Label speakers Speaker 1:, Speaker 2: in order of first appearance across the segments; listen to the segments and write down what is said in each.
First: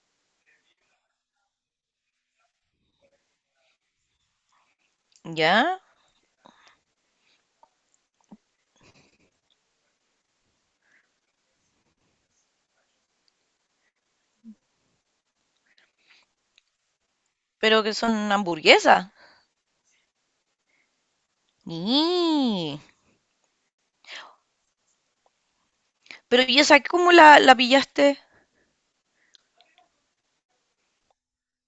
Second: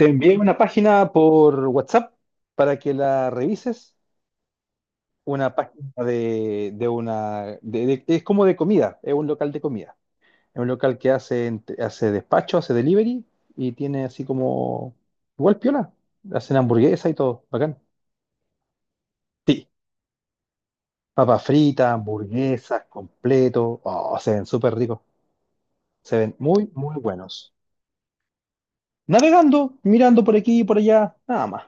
Speaker 1: Te envié una página por WhatsApp para que la revises. Una
Speaker 2: ¿Ya?
Speaker 1: página de una... es como de comida, es un local de comida. Es un local que hace, hace despacho, hace delivery y tiene así como... Igual piola. Hacen hamburguesa y todo, bacán.
Speaker 2: Pero que son hamburguesas.
Speaker 1: Sí, papas fritas,
Speaker 2: Y,
Speaker 1: hamburguesas, completo. Oh, se ven súper ricos. Se ven
Speaker 2: pero ¿y
Speaker 1: muy,
Speaker 2: esa
Speaker 1: muy
Speaker 2: cómo la,
Speaker 1: buenos.
Speaker 2: la pillaste?
Speaker 1: Navegando, mirando por aquí y por allá, nada más.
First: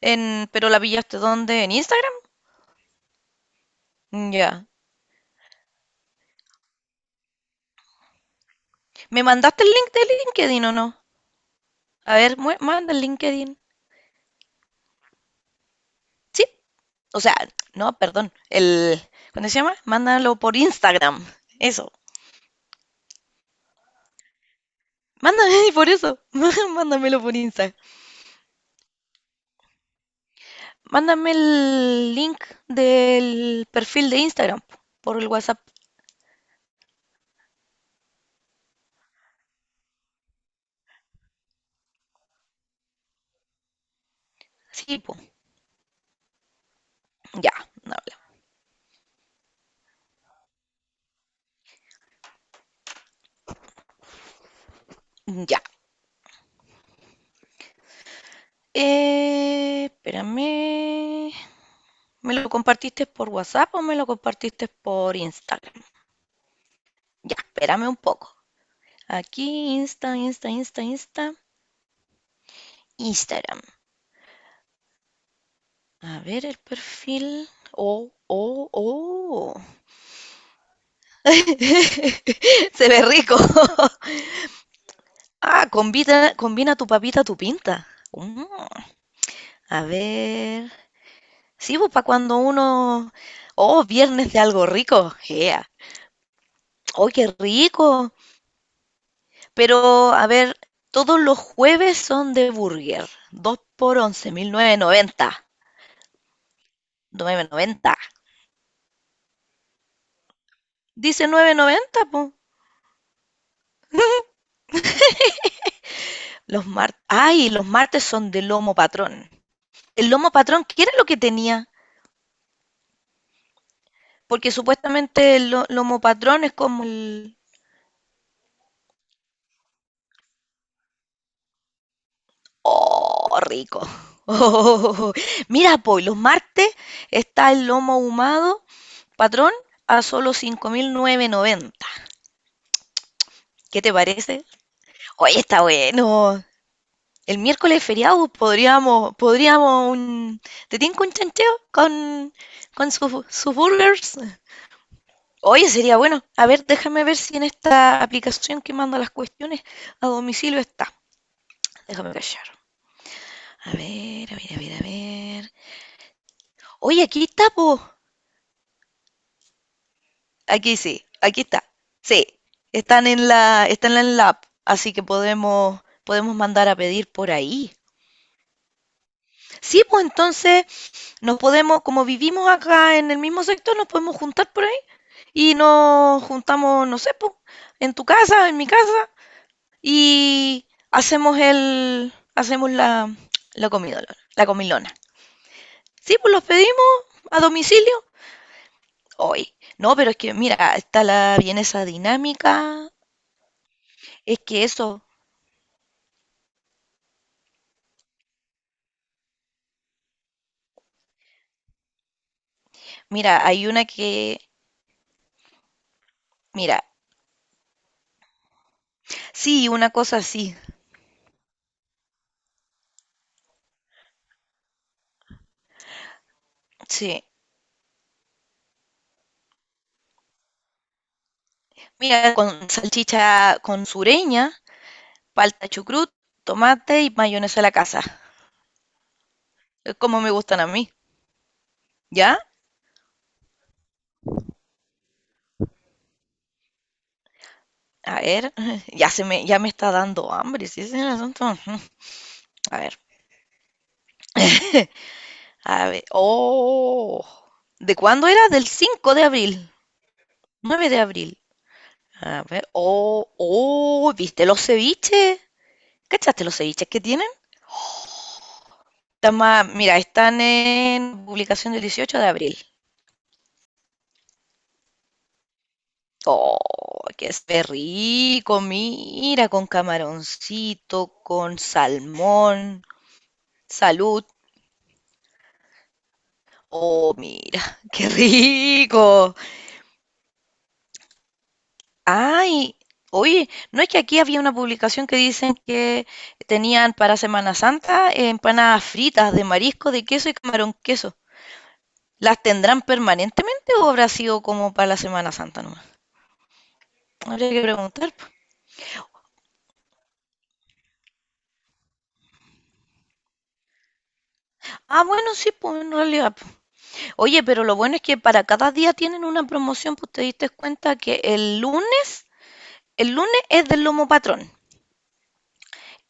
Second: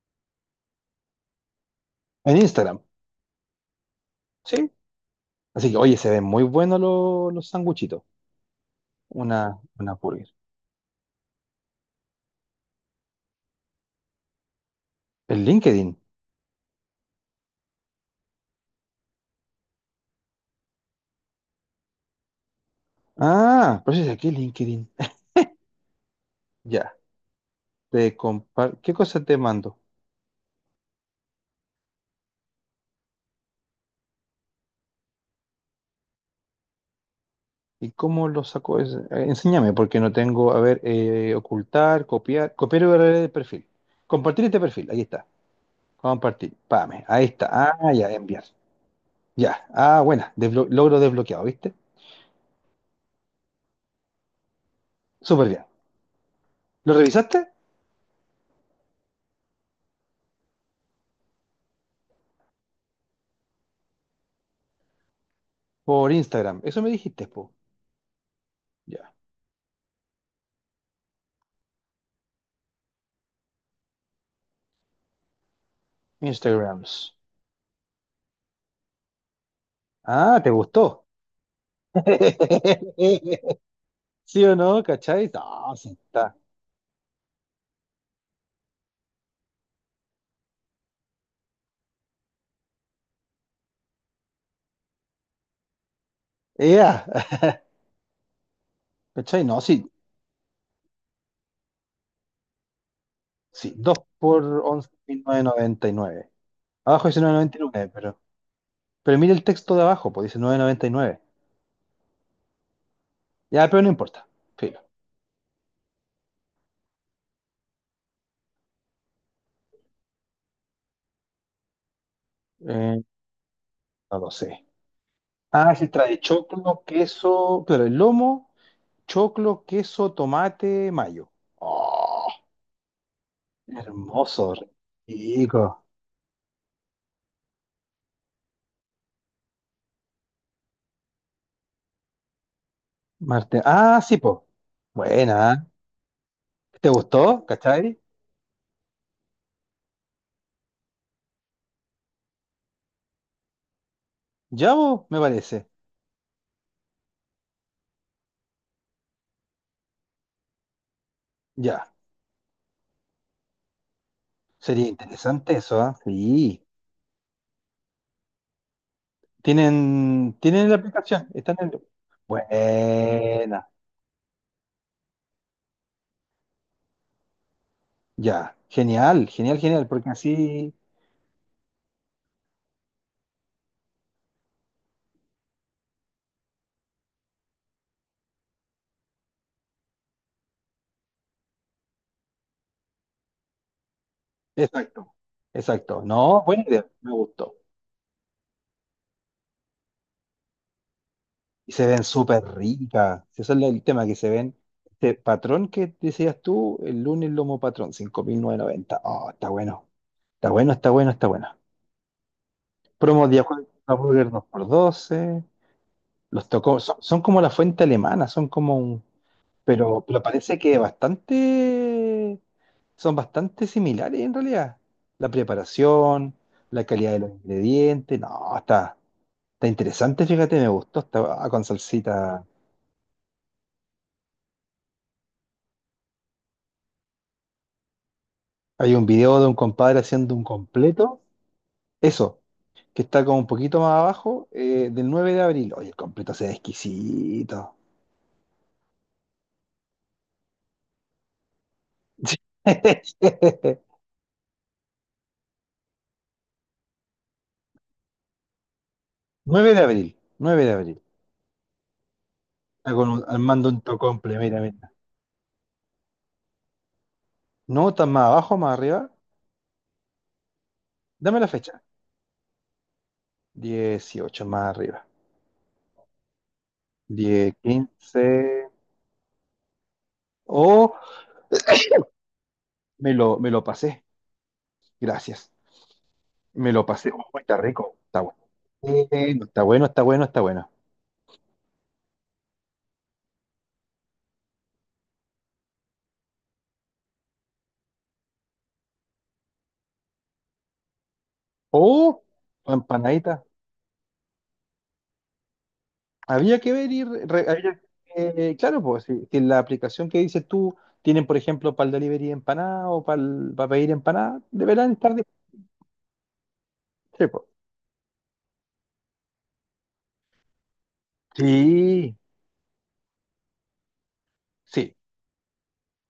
Speaker 2: En, ¿pero la pillaste dónde? ¿En Instagram?
Speaker 1: En Instagram,
Speaker 2: Mm, ya.
Speaker 1: ¿sí? Así que, oye, se ven muy buenos los, sanguchitos.
Speaker 2: ¿Me
Speaker 1: Una,
Speaker 2: mandaste el link
Speaker 1: una
Speaker 2: de
Speaker 1: burger.
Speaker 2: LinkedIn o no? A ver, manda el LinkedIn.
Speaker 1: El LinkedIn.
Speaker 2: Sí. O sea, no, perdón. El, ¿cuándo se llama? Mándalo por Instagram. Eso.
Speaker 1: Ah, pero si es aquí LinkedIn.
Speaker 2: Mándame por eso.
Speaker 1: Ya.
Speaker 2: Mándamelo por Instagram.
Speaker 1: ¿Qué cosa te mando?
Speaker 2: Mándame el link del perfil de Instagram po, por el WhatsApp.
Speaker 1: ¿Y cómo lo saco? Enséñame, porque no tengo. A ver, ocultar, copiar. Copiar URL de perfil. Compartir este perfil.
Speaker 2: Sí,
Speaker 1: Ahí
Speaker 2: po.
Speaker 1: está. Compartir. Pame. Ahí está.
Speaker 2: Ya,
Speaker 1: Ah,
Speaker 2: no
Speaker 1: ya,
Speaker 2: habla.
Speaker 1: enviar. Ya. Ah, buena. Desblo- logro desbloqueado, ¿viste? Súper
Speaker 2: Ya.
Speaker 1: bien. ¿Lo revisaste?
Speaker 2: Espérame. ¿Me lo compartiste por WhatsApp o me lo compartiste por Instagram?
Speaker 1: Por Instagram. Eso me dijiste,
Speaker 2: Ya,
Speaker 1: po.
Speaker 2: espérame un poco.
Speaker 1: Ya.
Speaker 2: Aquí, Insta, Insta, Insta, Insta, Instagram. A ver el
Speaker 1: Instagrams.
Speaker 2: perfil. Oh, oh, oh.
Speaker 1: Ah, ¿te gustó?
Speaker 2: Se ve rico.
Speaker 1: ¿Sí o no? ¿Cachai?
Speaker 2: Ah,
Speaker 1: No, sí
Speaker 2: combina,
Speaker 1: está.
Speaker 2: combina tu papita, tu pinta. Mm, a ver. Sí, pues para cuando uno. Oh, viernes de algo rico. Yeah.
Speaker 1: ¡Ea!
Speaker 2: Oh, qué rico.
Speaker 1: ¿Cachai? No, sí,
Speaker 2: Pero, a ver, todos los jueves son de burger. Dos
Speaker 1: sí. 2
Speaker 2: por once
Speaker 1: por
Speaker 2: mil novecientos
Speaker 1: once mil novecientos
Speaker 2: noventa,
Speaker 1: noventa y nueve. Abajo dice
Speaker 2: 1990.
Speaker 1: 999,
Speaker 2: Noventa,
Speaker 1: pero mire el texto de abajo, pues dice 999.
Speaker 2: dice nueve noventa, po.
Speaker 1: Ya, pero no importa. Filo.
Speaker 2: Los martes. Ay, los martes son de lomo patrón. El lomo patrón, ¿qué era lo que tenía?
Speaker 1: Eh, no lo
Speaker 2: Porque
Speaker 1: sé.
Speaker 2: supuestamente el
Speaker 1: Ah, sí,
Speaker 2: lomo
Speaker 1: trae
Speaker 2: patrón es
Speaker 1: choclo,
Speaker 2: como el.
Speaker 1: queso, claro, el lomo, choclo, queso, tomate, mayo. ¡Oh!
Speaker 2: ¡Oh, rico!
Speaker 1: Hermoso,
Speaker 2: Oh,
Speaker 1: rico.
Speaker 2: mira, po, y los martes está el lomo ahumado patrón a solo 5.990.
Speaker 1: Marte.
Speaker 2: ¿Qué te
Speaker 1: Ah, sí,
Speaker 2: parece?
Speaker 1: po.
Speaker 2: Oye,
Speaker 1: Buena. ¿Eh?
Speaker 2: está bueno.
Speaker 1: ¿Te
Speaker 2: El
Speaker 1: gustó?
Speaker 2: miércoles
Speaker 1: ¿Cachai?
Speaker 2: feriado, podríamos un. ¿Te tinca un chancheo con sus, sus burgers?
Speaker 1: Ya, po, me parece.
Speaker 2: Oye, sería bueno. A ver, déjame ver si en esta aplicación que manda las cuestiones a domicilio está.
Speaker 1: Ya.
Speaker 2: Déjame callar. A ver, a ver, a ver, a
Speaker 1: Sería
Speaker 2: ver.
Speaker 1: interesante eso, ¿ah? Sí.
Speaker 2: Oye, aquí está, po.
Speaker 1: Tienen la
Speaker 2: Aquí sí,
Speaker 1: aplicación,
Speaker 2: aquí
Speaker 1: están
Speaker 2: está.
Speaker 1: en el...
Speaker 2: Sí, están en
Speaker 1: Buena,
Speaker 2: la app, así que podemos, podemos mandar a pedir por ahí.
Speaker 1: ya. Genial, genial,
Speaker 2: Sí,
Speaker 1: genial,
Speaker 2: pues
Speaker 1: porque
Speaker 2: entonces
Speaker 1: así...
Speaker 2: nos podemos, como vivimos acá en el mismo sector, nos podemos juntar por ahí y nos juntamos, no sé, po, en tu casa, en mi casa y hacemos el, hacemos la, la comidolona, la comilona.
Speaker 1: Exacto, exacto.
Speaker 2: Sí, pues
Speaker 1: No,
Speaker 2: los
Speaker 1: buena
Speaker 2: pedimos
Speaker 1: idea, me
Speaker 2: a
Speaker 1: gustó.
Speaker 2: domicilio hoy. No, pero es que mira, está la
Speaker 1: Y
Speaker 2: vienesa
Speaker 1: se ven súper
Speaker 2: dinámica,
Speaker 1: ricas. Si ese es el tema, que se
Speaker 2: es
Speaker 1: ven...
Speaker 2: que eso,
Speaker 1: Este patrón que decías tú, el lunes lomo patrón, 5.990. Oh, está bueno. Está bueno, está bueno, está bueno. Promo día
Speaker 2: mira,
Speaker 1: jueves,
Speaker 2: hay una
Speaker 1: hamburger
Speaker 2: que,
Speaker 1: 2 por doce. Los tocó,
Speaker 2: mira,
Speaker 1: son como la fuente alemana, son como un
Speaker 2: sí, una
Speaker 1: Pero,
Speaker 2: cosa
Speaker 1: pero
Speaker 2: así,
Speaker 1: parece que bastante, son bastante similares en realidad. La preparación, la calidad de
Speaker 2: sí.
Speaker 1: los ingredientes, no, está interesante, fíjate, me gustó, está con
Speaker 2: Mira,
Speaker 1: salsita.
Speaker 2: con salchicha con sureña, falta chucrut, tomate y mayonesa a la casa.
Speaker 1: Hay un video de un
Speaker 2: Es
Speaker 1: compadre
Speaker 2: como me
Speaker 1: haciendo un
Speaker 2: gustan a mí.
Speaker 1: completo,
Speaker 2: ¿Ya?
Speaker 1: eso, que está como un poquito más abajo, del 9 de abril. Oye, el completo se ve exquisito.
Speaker 2: A ver, ya se me, ya me está dando hambre, si ese es el asunto. Ujú. A ver, a ver. Oh. ¿De cuándo era? Del 5 de abril.
Speaker 1: 9 de abril, nueve de
Speaker 2: 9 de
Speaker 1: abril.
Speaker 2: abril. A ver.
Speaker 1: Está
Speaker 2: Oh,
Speaker 1: armando un
Speaker 2: oh,
Speaker 1: tocomple,
Speaker 2: ¿viste
Speaker 1: mira,
Speaker 2: los
Speaker 1: mira.
Speaker 2: ceviches? ¿Cachaste los ceviches que tienen?
Speaker 1: No, está más abajo, más arriba.
Speaker 2: Están más- mira, están en
Speaker 1: Dame la
Speaker 2: publicación
Speaker 1: fecha.
Speaker 2: del 18 de abril.
Speaker 1: 18 más arriba.
Speaker 2: Oh, qué se
Speaker 1: 10,
Speaker 2: ve
Speaker 1: 15.
Speaker 2: rico, mira, con
Speaker 1: Oh,
Speaker 2: camaroncito, con salmón.
Speaker 1: me lo pasé.
Speaker 2: Salud.
Speaker 1: Gracias. Me lo pasé.
Speaker 2: Oh,
Speaker 1: Oh, está
Speaker 2: mira,
Speaker 1: rico.
Speaker 2: qué
Speaker 1: Está bueno.
Speaker 2: rico.
Speaker 1: Bueno, está bueno, está bueno, está bueno.
Speaker 2: Ay, oye, ¿no es que aquí había una publicación que dicen que tenían para Semana Santa empanadas fritas de marisco, de queso y camarón queso?
Speaker 1: Oh,
Speaker 2: ¿Las tendrán
Speaker 1: empanadita.
Speaker 2: permanentemente o habrá sido como para la Semana Santa nomás?
Speaker 1: Había que ver y
Speaker 2: Habría que preguntar, po.
Speaker 1: claro, pues si la aplicación que dices tú tienen, por ejemplo, para el delivery de empanada o para pedir empanada, deberán
Speaker 2: Ah,
Speaker 1: estar
Speaker 2: bueno, sí, pues en realidad, po.
Speaker 1: disponibles,
Speaker 2: Oye,
Speaker 1: po.
Speaker 2: pero lo bueno es que para cada día tienen una promoción, pues te diste cuenta que
Speaker 1: Sí,
Speaker 2: el lunes es del lomo patrón.
Speaker 1: sí.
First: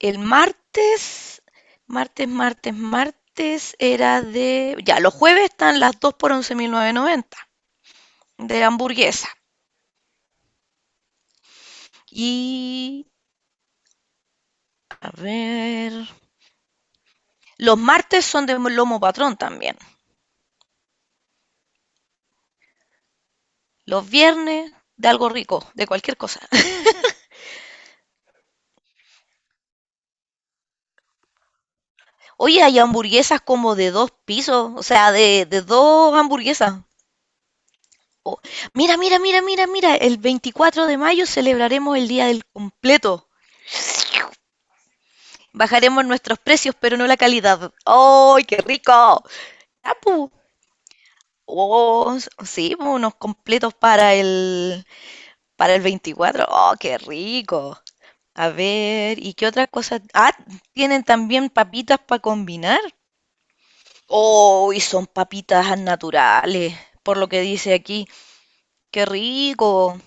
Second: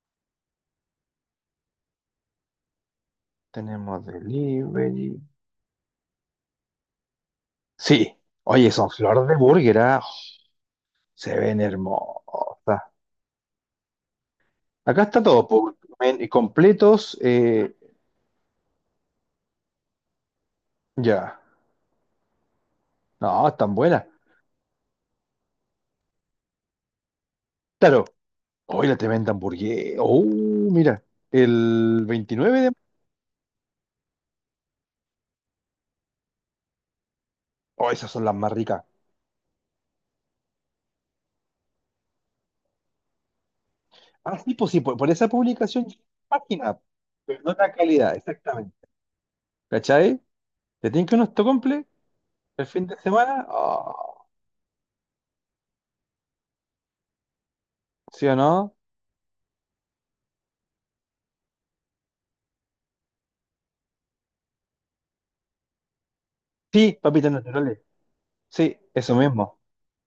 Speaker 2: El martes, martes
Speaker 1: Tenemos
Speaker 2: era de... Ya, los
Speaker 1: delivery.
Speaker 2: jueves están las 2 por 11.990
Speaker 1: Sí.
Speaker 2: de
Speaker 1: Oye, son flor
Speaker 2: hamburguesa.
Speaker 1: de burger, ¿ah? Se ven hermosas.
Speaker 2: Y...
Speaker 1: Acá
Speaker 2: A
Speaker 1: está todo, po,
Speaker 2: ver...
Speaker 1: completos.
Speaker 2: Los martes son de lomo patrón también.
Speaker 1: Ya. No, están buenas.
Speaker 2: Los viernes de algo rico, de cualquier cosa.
Speaker 1: Claro. Hoy la tremenda hamburguesa. Oh, mira. El 29
Speaker 2: Oye,
Speaker 1: de...
Speaker 2: hay hamburguesas como de dos pisos, o sea, de dos hamburguesas.
Speaker 1: Oh, esas son las
Speaker 2: Oh,
Speaker 1: más ricas.
Speaker 2: mira, el 24 de mayo celebraremos el Día del Completo.
Speaker 1: Ah, sí, pues sí, por esa publicación,
Speaker 2: Bajaremos nuestros precios,
Speaker 1: página.
Speaker 2: pero no la
Speaker 1: Pero no la
Speaker 2: calidad.
Speaker 1: calidad,
Speaker 2: ¡Ay, qué
Speaker 1: exactamente.
Speaker 2: rico!
Speaker 1: ¿Cachai?
Speaker 2: Tapu,
Speaker 1: ¿Te tienen que unos tocomple
Speaker 2: oh,
Speaker 1: el
Speaker 2: sí,
Speaker 1: fin de
Speaker 2: unos
Speaker 1: semana?
Speaker 2: completos
Speaker 1: Oh,
Speaker 2: para el 24. ¡Oh, qué rico!
Speaker 1: ¿sí o
Speaker 2: A
Speaker 1: no?
Speaker 2: ver, ¿y qué otra cosa? Ah, tienen también papitas para combinar. ¡Oh, y son papitas naturales!
Speaker 1: Sí,
Speaker 2: Por lo
Speaker 1: papitas
Speaker 2: que dice
Speaker 1: naturales.
Speaker 2: aquí.
Speaker 1: Sí,
Speaker 2: ¡Qué
Speaker 1: eso mismo.
Speaker 2: rico!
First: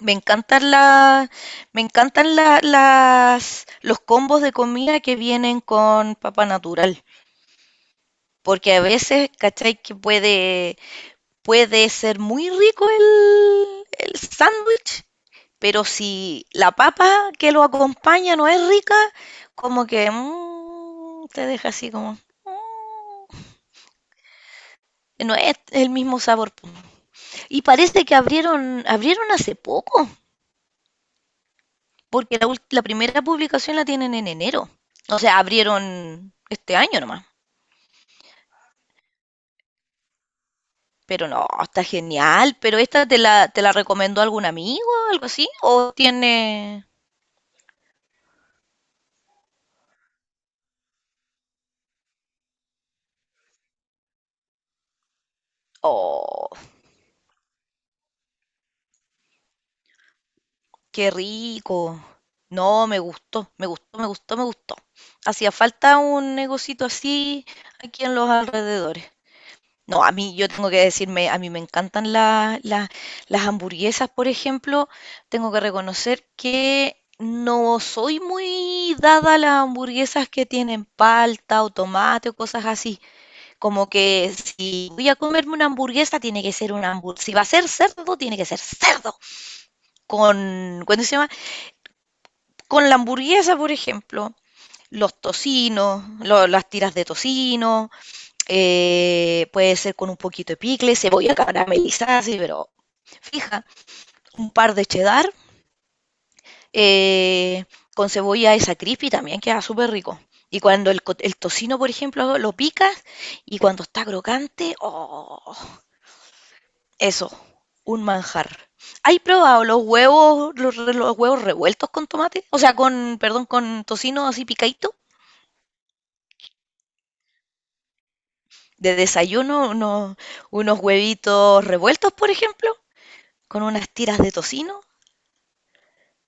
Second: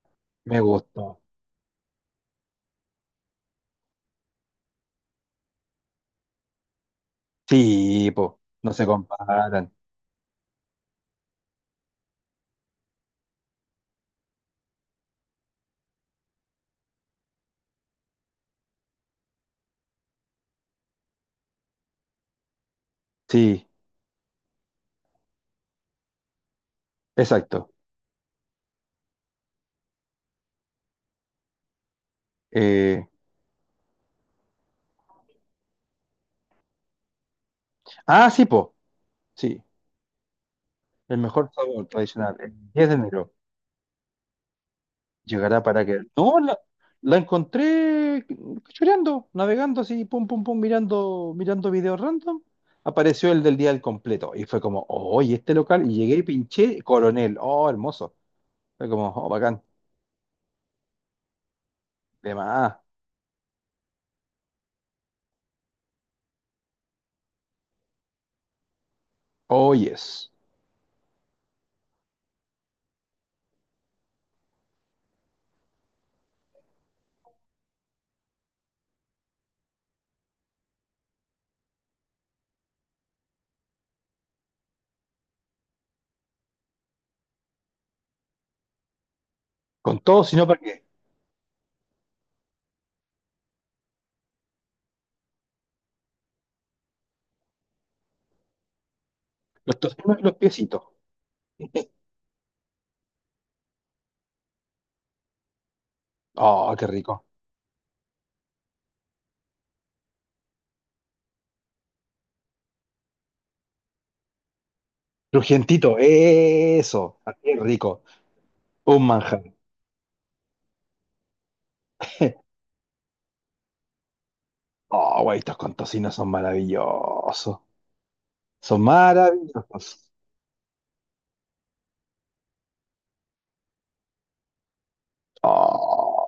Speaker 2: Me
Speaker 1: Me
Speaker 2: encantan
Speaker 1: gustó.
Speaker 2: las, me encantan las, los combos de comida que vienen con papa natural.
Speaker 1: Sí, po. No
Speaker 2: Porque a
Speaker 1: se
Speaker 2: veces,
Speaker 1: comparan.
Speaker 2: ¿cachai? Que puede, puede ser muy rico el sándwich, pero si la papa que lo acompaña no es rica, como que mm, te deja así como... mm,
Speaker 1: Sí.
Speaker 2: no es el mismo sabor. Y
Speaker 1: Exacto.
Speaker 2: parece que abrieron, abrieron hace poco, porque la, la
Speaker 1: Eh,
Speaker 2: primera publicación la tienen en enero. O sea, abrieron este año nomás.
Speaker 1: sí, po. Sí, el
Speaker 2: Pero no,
Speaker 1: mejor
Speaker 2: está
Speaker 1: sabor tradicional. El
Speaker 2: genial. ¿Pero
Speaker 1: 10 de
Speaker 2: esta te
Speaker 1: enero
Speaker 2: la recomendó algún amigo o algo así?
Speaker 1: llegará para
Speaker 2: ¿O
Speaker 1: que. No, la,
Speaker 2: tiene...?
Speaker 1: la encontré cachureando, navegando así, pum, pum, pum, mirando, mirando videos random. Apareció el del día del completo y fue como, oh, oye, este local. Y llegué y
Speaker 2: Oh,
Speaker 1: pinché Coronel. Oh, hermoso. Fue como, oh, bacán.
Speaker 2: qué rico.
Speaker 1: De más.
Speaker 2: No, me gustó. Hacía falta un negocito así aquí en los alrededores.
Speaker 1: Oh,
Speaker 2: No, a
Speaker 1: yes.
Speaker 2: mí, yo tengo que decirme, a mí me encantan las hamburguesas, por ejemplo. Tengo que reconocer que no soy muy dada a las hamburguesas que tienen palta o tomate o cosas así. Como que si voy a comerme una hamburguesa, tiene que ser una hamburguesa. Si va a ser cerdo, tiene que ser cerdo.
Speaker 1: Con todo, sino para qué.
Speaker 2: Con, ¿cuándo se llama? Con la hamburguesa, por ejemplo. Los tocinos, las tiras de tocino, puede
Speaker 1: Los
Speaker 2: ser con un
Speaker 1: tocinos y los
Speaker 2: poquito de
Speaker 1: piecitos.
Speaker 2: picle, cebolla caramelizada, así, pero fija, un par de cheddar,
Speaker 1: Oh, qué rico.
Speaker 2: eh, con cebolla esa crispy también queda súper rico. Y cuando el, el tocino, por ejemplo, lo picas y cuando está crocante, ¡oh!
Speaker 1: Crujientito, eso.
Speaker 2: Eso,
Speaker 1: Qué rico.
Speaker 2: un manjar.
Speaker 1: Un
Speaker 2: ¿Hay
Speaker 1: manjar.
Speaker 2: probado los huevos, los, los huevos revueltos con tomate? O sea, con, perdón, con tocino así picadito.
Speaker 1: Oh, güey, estos con tocino son maravillosos. Son
Speaker 2: De desayuno,
Speaker 1: maravillosos.
Speaker 2: unos, unos huevitos revueltos, por ejemplo, con unas tiras de tocino,
Speaker 1: Oh,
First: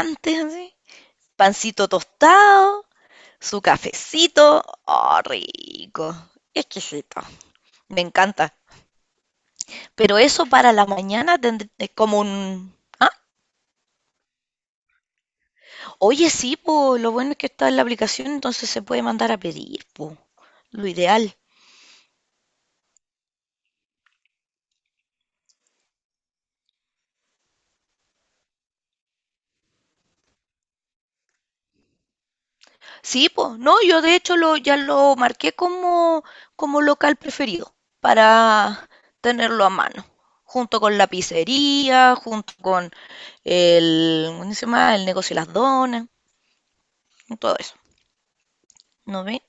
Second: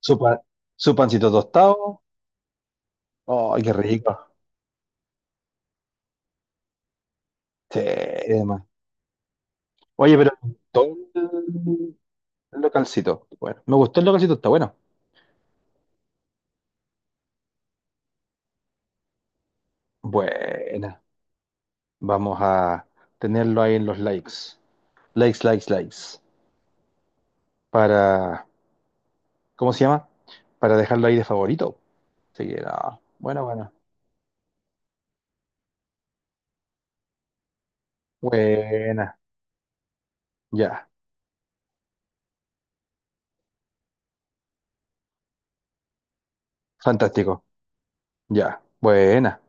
Speaker 1: su, pa-
Speaker 2: así,
Speaker 1: su pancito
Speaker 2: pancito
Speaker 1: tostado.
Speaker 2: tostado,
Speaker 1: Oh,
Speaker 2: su
Speaker 1: qué rico.
Speaker 2: cafecito. ¡Oh, rico! Exquisito.
Speaker 1: Sí,
Speaker 2: Me encanta.
Speaker 1: además. Oye,
Speaker 2: Pero
Speaker 1: pero
Speaker 2: eso para la
Speaker 1: todo
Speaker 2: mañana es
Speaker 1: el
Speaker 2: como
Speaker 1: el
Speaker 2: un,
Speaker 1: localcito. Bueno, me gustó el localcito, está bueno.
Speaker 2: oye, sí, po, lo bueno es que está en la aplicación, entonces se puede mandar a pedir, po, lo
Speaker 1: Buena.
Speaker 2: ideal.
Speaker 1: Vamos a tenerlo ahí en los likes. Likes, likes, likes. Para, ¿cómo se llama? Para dejarlo ahí de favorito. Así que, no.
Speaker 2: Sí,
Speaker 1: Bueno,
Speaker 2: po,
Speaker 1: bueno.
Speaker 2: no, yo de hecho lo, ya lo marqué como, como local preferido para
Speaker 1: Buena.
Speaker 2: tenerlo a mano, junto
Speaker 1: Ya.
Speaker 2: con la pizzería, junto con el, ¿cómo se llama? El negocio de las donas, y
Speaker 1: Fantástico.
Speaker 2: todo eso,
Speaker 1: Ya.
Speaker 2: ¿no
Speaker 1: Buena.
Speaker 2: ve?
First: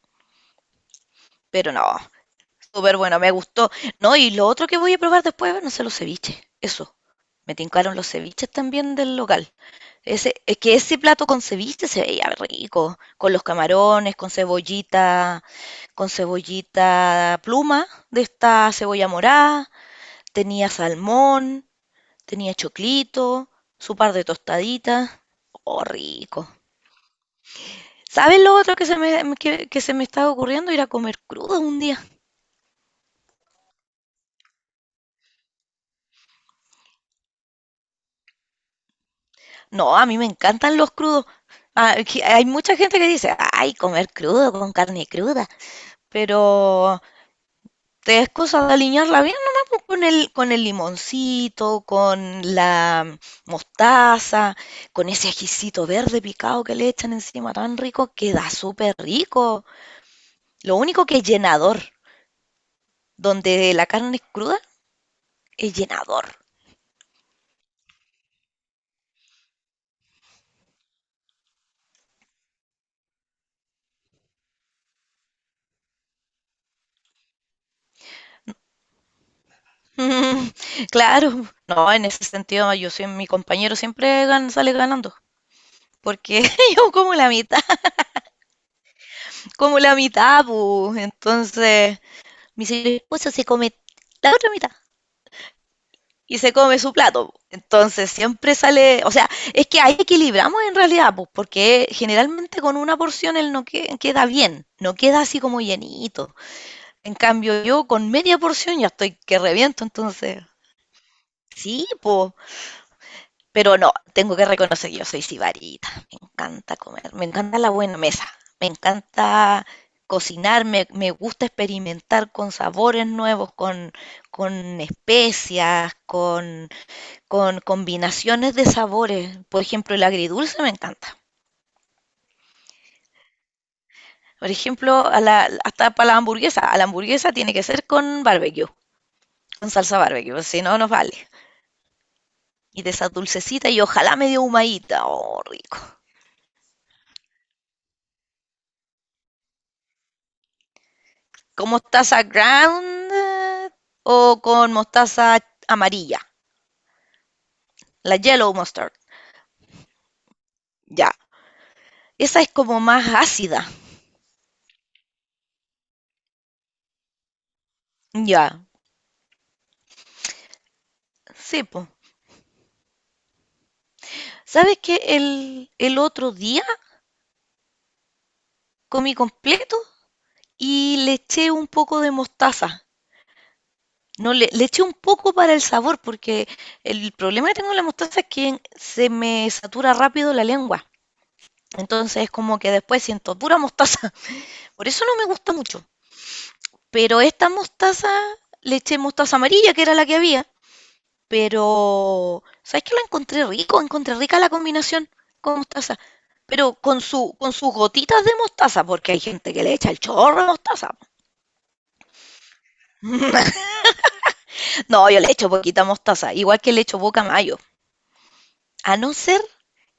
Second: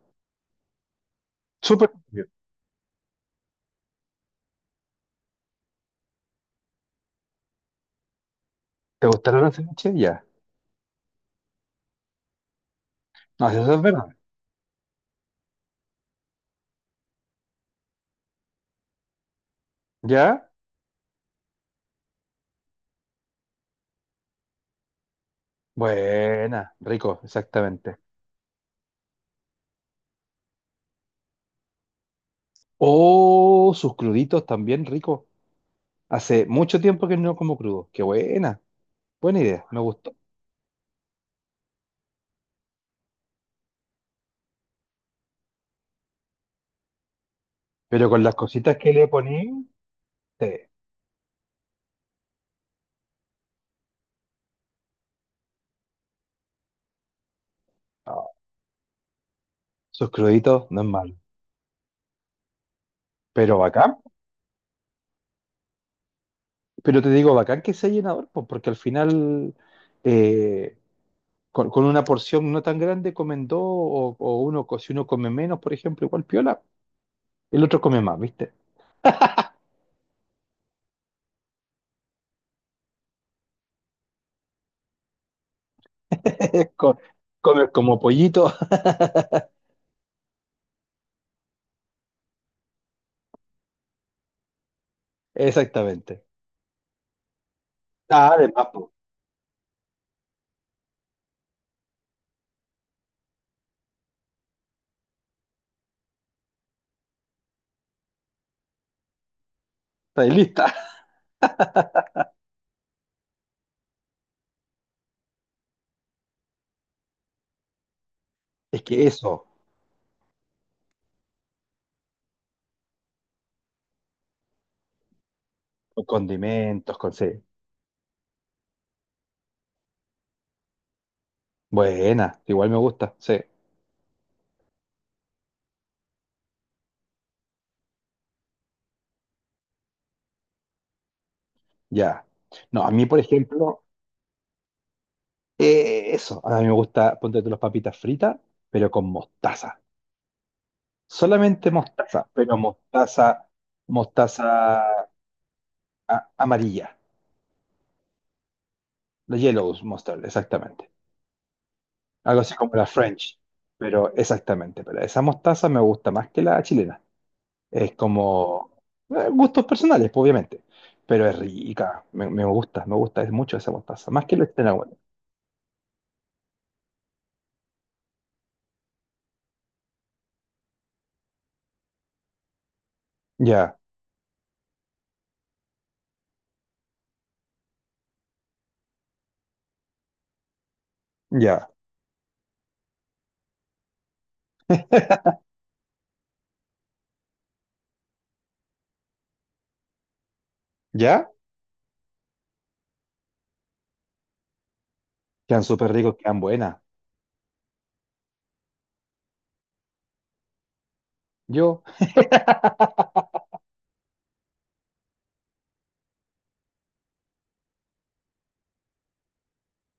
Speaker 2: Pero no,
Speaker 1: Súper bien.
Speaker 2: súper bueno, me gustó. No, y lo otro que voy a probar después, no sé, los ceviches, eso, me tincaron los ceviches también
Speaker 1: ¿Te
Speaker 2: del
Speaker 1: gustaron
Speaker 2: local.
Speaker 1: las ceviches? Ya.
Speaker 2: Ese, es que ese plato con ceviche se veía rico, con los
Speaker 1: No, eso es verdad.
Speaker 2: camarones, con cebollita pluma de esta cebolla morada,
Speaker 1: ¿Ya?
Speaker 2: tenía salmón, tenía choclito, su par de tostaditas. Oh, rico.
Speaker 1: Buena, rico, exactamente.
Speaker 2: ¿Sabes lo otro que se me estaba ocurriendo? Ir a comer crudo un día.
Speaker 1: Oh, sus cruditos también rico. Hace mucho tiempo que no como crudo. Qué buena. Buena idea, me
Speaker 2: No, a
Speaker 1: gustó.
Speaker 2: mí me encantan los crudos. Ah, que hay mucha gente que dice, ay, comer crudo con carne cruda, pero
Speaker 1: Pero
Speaker 2: te
Speaker 1: con
Speaker 2: es
Speaker 1: las
Speaker 2: cosa de
Speaker 1: cositas que le
Speaker 2: aliñarla bien nomás
Speaker 1: poní,
Speaker 2: pues,
Speaker 1: sí.
Speaker 2: con el limoncito, con la mostaza, con ese ajicito verde picado que le echan encima tan rico,
Speaker 1: No,
Speaker 2: queda súper rico.
Speaker 1: sus cruditos
Speaker 2: Lo
Speaker 1: no es
Speaker 2: único
Speaker 1: malo.
Speaker 2: que es llenador,
Speaker 1: Pero
Speaker 2: donde la
Speaker 1: bacán.
Speaker 2: carne es cruda, es llenador.
Speaker 1: Pero te digo, bacán que sea llenador, pues, porque al final eh, con una porción no tan grande comen dos o uno, si uno come menos, por ejemplo, igual piola. El otro come más, ¿viste?
Speaker 2: Mm, claro, no, en ese sentido yo soy, mi compañero siempre sale ganando, porque yo
Speaker 1: Co- Comes como pollito.
Speaker 2: como la mitad, pu. Entonces, mi señor esposo se come la otra mitad.
Speaker 1: Exactamente.
Speaker 2: Y se come su plato, po. Entonces
Speaker 1: Ah,
Speaker 2: siempre
Speaker 1: además, pues,
Speaker 2: sale, o sea, es que ahí equilibramos en realidad, pues, porque generalmente con una porción él no queda bien, no queda así como llenito. En cambio yo con media porción ya estoy que reviento,
Speaker 1: estáis
Speaker 2: entonces
Speaker 1: lista.
Speaker 2: sí, pues, pero no, tengo que reconocer que yo soy sibarita, me encanta comer, me encanta la buena mesa, me
Speaker 1: Es que eso,
Speaker 2: encanta cocinar, me gusta experimentar con sabores nuevos, con especias,
Speaker 1: con condimentos, con sí.
Speaker 2: con combinaciones de sabores. Por ejemplo, el agridulce me encanta.
Speaker 1: Buena, igual me gusta, sí.
Speaker 2: Por ejemplo, a la, hasta para la hamburguesa. A la hamburguesa tiene que ser con barbecue, con salsa barbecue, si no, no vale.
Speaker 1: Ya.
Speaker 2: Y
Speaker 1: No,
Speaker 2: de
Speaker 1: a mí,
Speaker 2: esa
Speaker 1: por
Speaker 2: dulcecita y
Speaker 1: ejemplo,
Speaker 2: ojalá medio humadita. Oh, rico.
Speaker 1: eso. A mí me gusta, ponte tú las papitas fritas, pero con mostaza.
Speaker 2: Con
Speaker 1: Solamente
Speaker 2: mostaza
Speaker 1: mostaza, pero
Speaker 2: ground
Speaker 1: mostaza,
Speaker 2: o
Speaker 1: mostaza
Speaker 2: con mostaza amarilla.
Speaker 1: amarilla.
Speaker 2: La yellow mustard.
Speaker 1: La yellow mustard, exactamente.
Speaker 2: Ya. Esa
Speaker 1: Algo
Speaker 2: es
Speaker 1: así como
Speaker 2: como
Speaker 1: la
Speaker 2: más
Speaker 1: French,
Speaker 2: ácida.
Speaker 1: pero exactamente. Pero esa mostaza me gusta más que la chilena. Es
Speaker 2: Ya.
Speaker 1: como gustos personales, pues, obviamente. Pero es
Speaker 2: Sí, po.
Speaker 1: rica, me gusta, me gusta, es mucho esa mostaza. Más que el extra
Speaker 2: ¿Sabes
Speaker 1: bueno.
Speaker 2: qué? El otro día comí completo y le eché un poco de mostaza.
Speaker 1: Ya,
Speaker 2: No, le eché un poco para el sabor, porque el problema que tengo con la mostaza es que se me satura rápido la lengua.
Speaker 1: ya,
Speaker 2: Entonces es como que después siento pura mostaza. Por eso no me gusta mucho. Pero esta mostaza, le eché mostaza amarilla, que era la que había.
Speaker 1: ya.
Speaker 2: Pero, ¿sabes qué? Lo encontré rico, encontré rica la combinación con
Speaker 1: Quedan súper
Speaker 2: mostaza.
Speaker 1: ricos, quedan
Speaker 2: Pero
Speaker 1: buenas.
Speaker 2: con su, con sus gotitas de mostaza, porque hay gente que le echa el chorro de mostaza.
Speaker 1: Yo,
Speaker 2: No, yo le echo poquita mostaza, igual que le echo poca mayo, a no ser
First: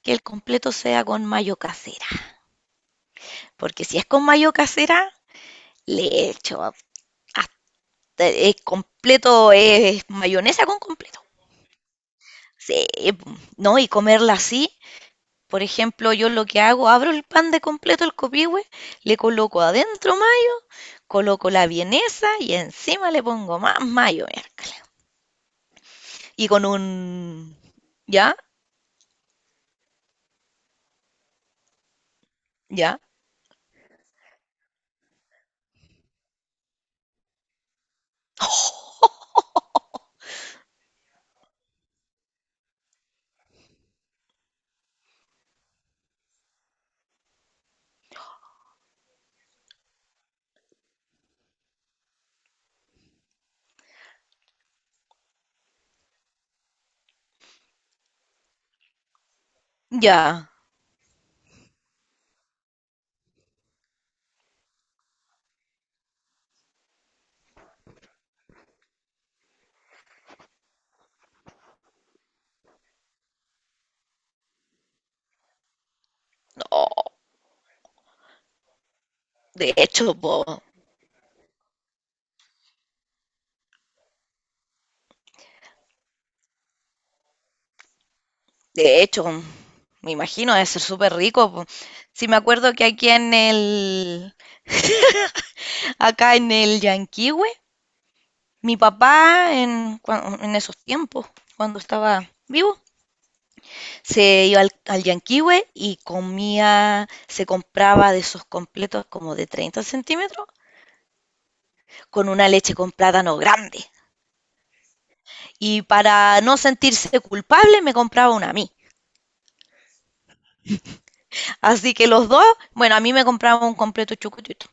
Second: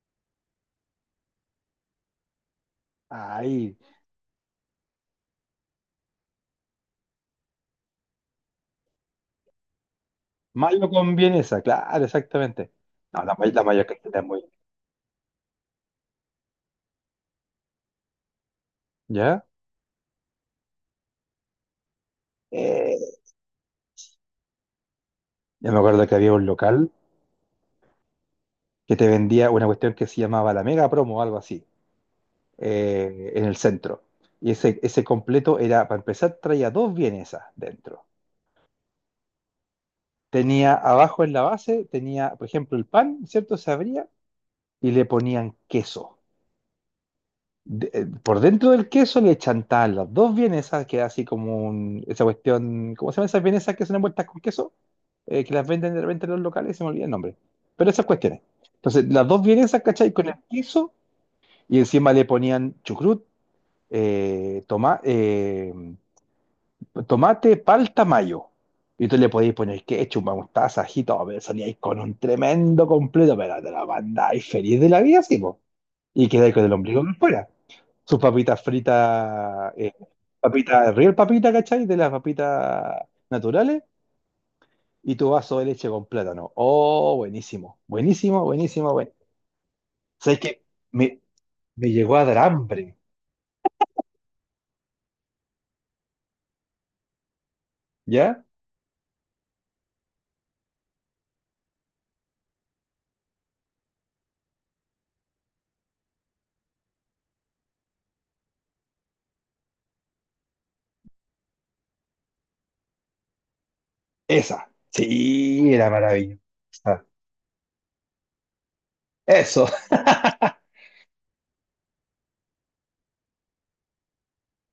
Speaker 2: que el completo sea con mayo casera,
Speaker 1: ay,
Speaker 2: porque si es con mayo casera, le echo hasta el completo, es mayonesa con
Speaker 1: mayo con
Speaker 2: completo.
Speaker 1: vienesa, claro, exactamente.
Speaker 2: Sí,
Speaker 1: No,
Speaker 2: pum.
Speaker 1: la
Speaker 2: No,
Speaker 1: mayo
Speaker 2: y
Speaker 1: cajeta es
Speaker 2: comerla
Speaker 1: muy.
Speaker 2: así, por ejemplo, yo lo que hago, abro el pan de completo, el copihue, le
Speaker 1: ¿Ya?
Speaker 2: coloco adentro mayo, coloco la vienesa y encima
Speaker 1: Eh,
Speaker 2: le pongo más mayo, miércoles.
Speaker 1: ya me acuerdo que había un
Speaker 2: Y con
Speaker 1: local
Speaker 2: un... ¿Ya?
Speaker 1: que te vendía una cuestión que se llamaba la Mega Promo o algo así,
Speaker 2: ¿Ya?
Speaker 1: en el centro. Y ese completo era, para empezar, traía dos vienesas dentro tenía abajo en la base, tenía, por ejemplo, el pan, ¿cierto? Se abría y le ponían queso. Por dentro del queso le chantaban las dos vienesas, que era así como esa cuestión, ¿cómo se llaman esas vienesas que son envueltas con queso? Que las venden de repente en los locales, se me olvida el nombre. Pero esas cuestiones. Entonces, las dos vienesas, ¿cachai? Con el
Speaker 2: Ya.
Speaker 1: queso y encima le ponían chucrut, eh, toma- eh, tomate, palta, mayo. Y tú le podías poner ketchup, mostaza, ají, todo, pero salíais con un tremendo completo, pero te la mandáis feliz de la vida, sí, po. Y quedáis con el
Speaker 2: No,
Speaker 1: ombligo por fuera. Sus papitas
Speaker 2: de
Speaker 1: fritas,
Speaker 2: hecho, po,
Speaker 1: papitas, real papita, ¿cachai? De las papitas naturales. Y tu vaso de leche con plátano. Oh, buenísimo, buenísimo, buenísimo,
Speaker 2: de
Speaker 1: bueno.
Speaker 2: hecho, me
Speaker 1: ¿Sabes
Speaker 2: imagino
Speaker 1: qué?
Speaker 2: debe ser súper
Speaker 1: Me,
Speaker 2: rico, po.
Speaker 1: me llegó a
Speaker 2: Sí, me
Speaker 1: dar
Speaker 2: acuerdo que
Speaker 1: hambre,
Speaker 2: aquí en el, acá en el Llanquihue,
Speaker 1: ¿ya?
Speaker 2: mi papá en, en esos tiempos, cuando estaba vivo, se iba al, al Llanquihue y comía, se compraba de esos completos como de 30 centímetros, con una leche con plátano grande.
Speaker 1: Esa. Sí,
Speaker 2: Y
Speaker 1: era
Speaker 2: para no
Speaker 1: maravillosa.
Speaker 2: sentirse culpable, me compraba una a mí.
Speaker 1: Eso.
Speaker 2: Así que los dos, bueno, a mí me compraba un completo chucutito.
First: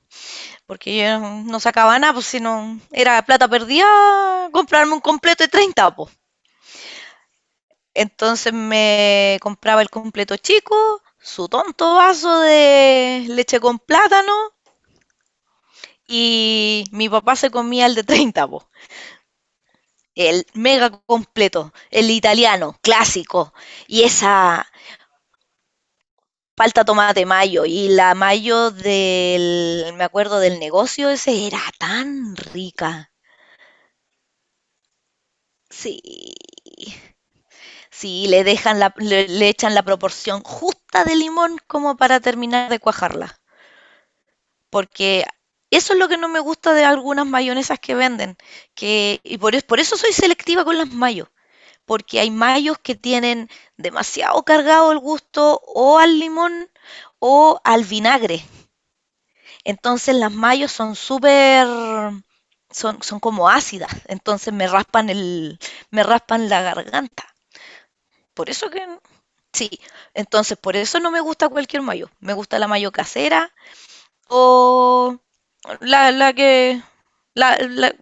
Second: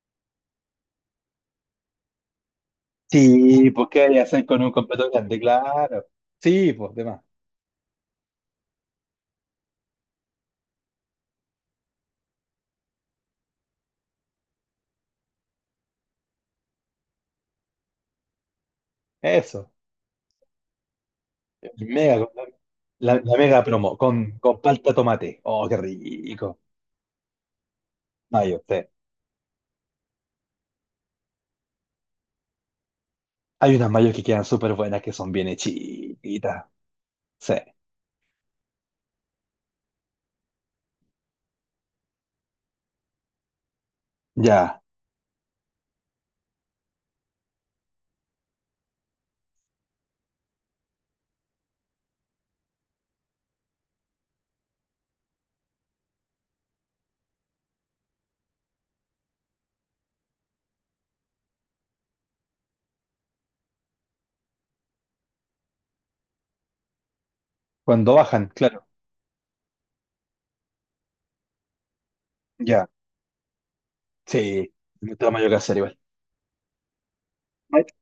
Speaker 2: Porque yo no sacaba nada, pues si no era plata
Speaker 1: Sí,
Speaker 2: perdida,
Speaker 1: pues qué haría hacer con un
Speaker 2: comprarme un
Speaker 1: completo grande,
Speaker 2: completo de 30
Speaker 1: claro.
Speaker 2: pues.
Speaker 1: Sí, pues demás.
Speaker 2: Entonces me compraba el completo chico, su tonto vaso de leche con plátano y mi papá se comía el de 30 po.
Speaker 1: Eso.
Speaker 2: El mega completo,
Speaker 1: El
Speaker 2: el
Speaker 1: Mega,
Speaker 2: italiano,
Speaker 1: la
Speaker 2: clásico.
Speaker 1: mega promo
Speaker 2: Y
Speaker 1: con
Speaker 2: esa
Speaker 1: palta tomate. Oh, qué rico.
Speaker 2: palta tomate mayo y la
Speaker 1: Mayo,
Speaker 2: mayo
Speaker 1: sí.
Speaker 2: del, me acuerdo del negocio, ese era tan rica.
Speaker 1: Hay unas mayos que quedan súper buenas que son bien
Speaker 2: Sí,
Speaker 1: hechitas. Sí.
Speaker 2: sí, le dejan la, le echan la proporción justa de limón como para terminar de cuajarla.
Speaker 1: Ya.
Speaker 2: Porque eso es lo que no me gusta de algunas mayonesas que venden. Que, y por, por eso soy selectiva con las mayos. Porque hay mayos que tienen demasiado cargado el gusto o al limón o al vinagre. Entonces las mayos son súper, son, son como ácidas. Entonces me raspan el, me raspan la garganta.
Speaker 1: Cuando bajan,
Speaker 2: Por eso que
Speaker 1: claro.
Speaker 2: sí, entonces por eso no me gusta cualquier mayo. Me gusta la
Speaker 1: Ya.
Speaker 2: mayo casera
Speaker 1: Sí.
Speaker 2: o
Speaker 1: Otra mayo que hacer igual.
Speaker 2: la que... La,
Speaker 1: May-
Speaker 2: la-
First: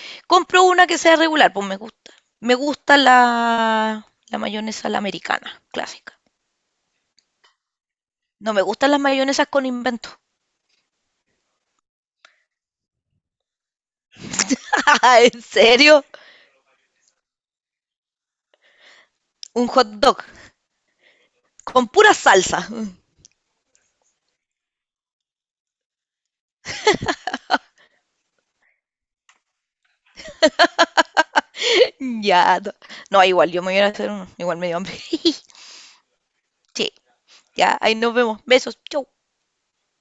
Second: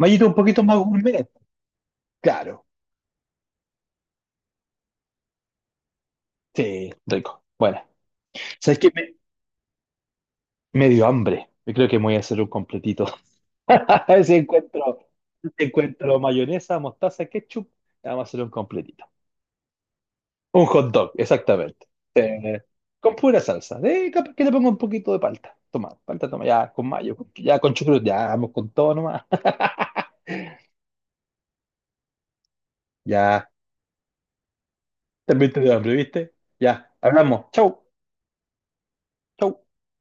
Speaker 1: Mayito un poquito
Speaker 2: compro
Speaker 1: más
Speaker 2: una que sea
Speaker 1: gourmet.
Speaker 2: regular, pues me gusta. Me
Speaker 1: Claro.
Speaker 2: gusta la, la mayonesa la americana, clásica.
Speaker 1: Sí. Rico. Bueno.
Speaker 2: No me
Speaker 1: ¿Sabes qué?
Speaker 2: gustan las
Speaker 1: Me,
Speaker 2: mayonesas con invento.
Speaker 1: me dio hambre. Yo creo que me voy a hacer un completito. Si encuentro,
Speaker 2: ¿En
Speaker 1: si
Speaker 2: serio?
Speaker 1: encuentro mayonesa, mostaza, ketchup, vamos a hacer un completito.
Speaker 2: Un hot dog
Speaker 1: Un hot dog, exactamente.
Speaker 2: con pura
Speaker 1: Eh,
Speaker 2: salsa.
Speaker 1: con pura salsa. Capaz que le pongo un poquito de palta. Toma, palta, toma, ya, con mayo, ya con chucrut, ya, vamos con todo nomás.
Speaker 2: Ya. No, no,
Speaker 1: Ya,
Speaker 2: igual, yo me voy a ir a hacer uno. Igual me dio hambre.
Speaker 1: también te dio hambre, ¿viste? Ya,
Speaker 2: Sí,
Speaker 1: hablamos.
Speaker 2: ya,
Speaker 1: Chau,
Speaker 2: ahí nos vemos. Besos. Chau.
Speaker 1: chau.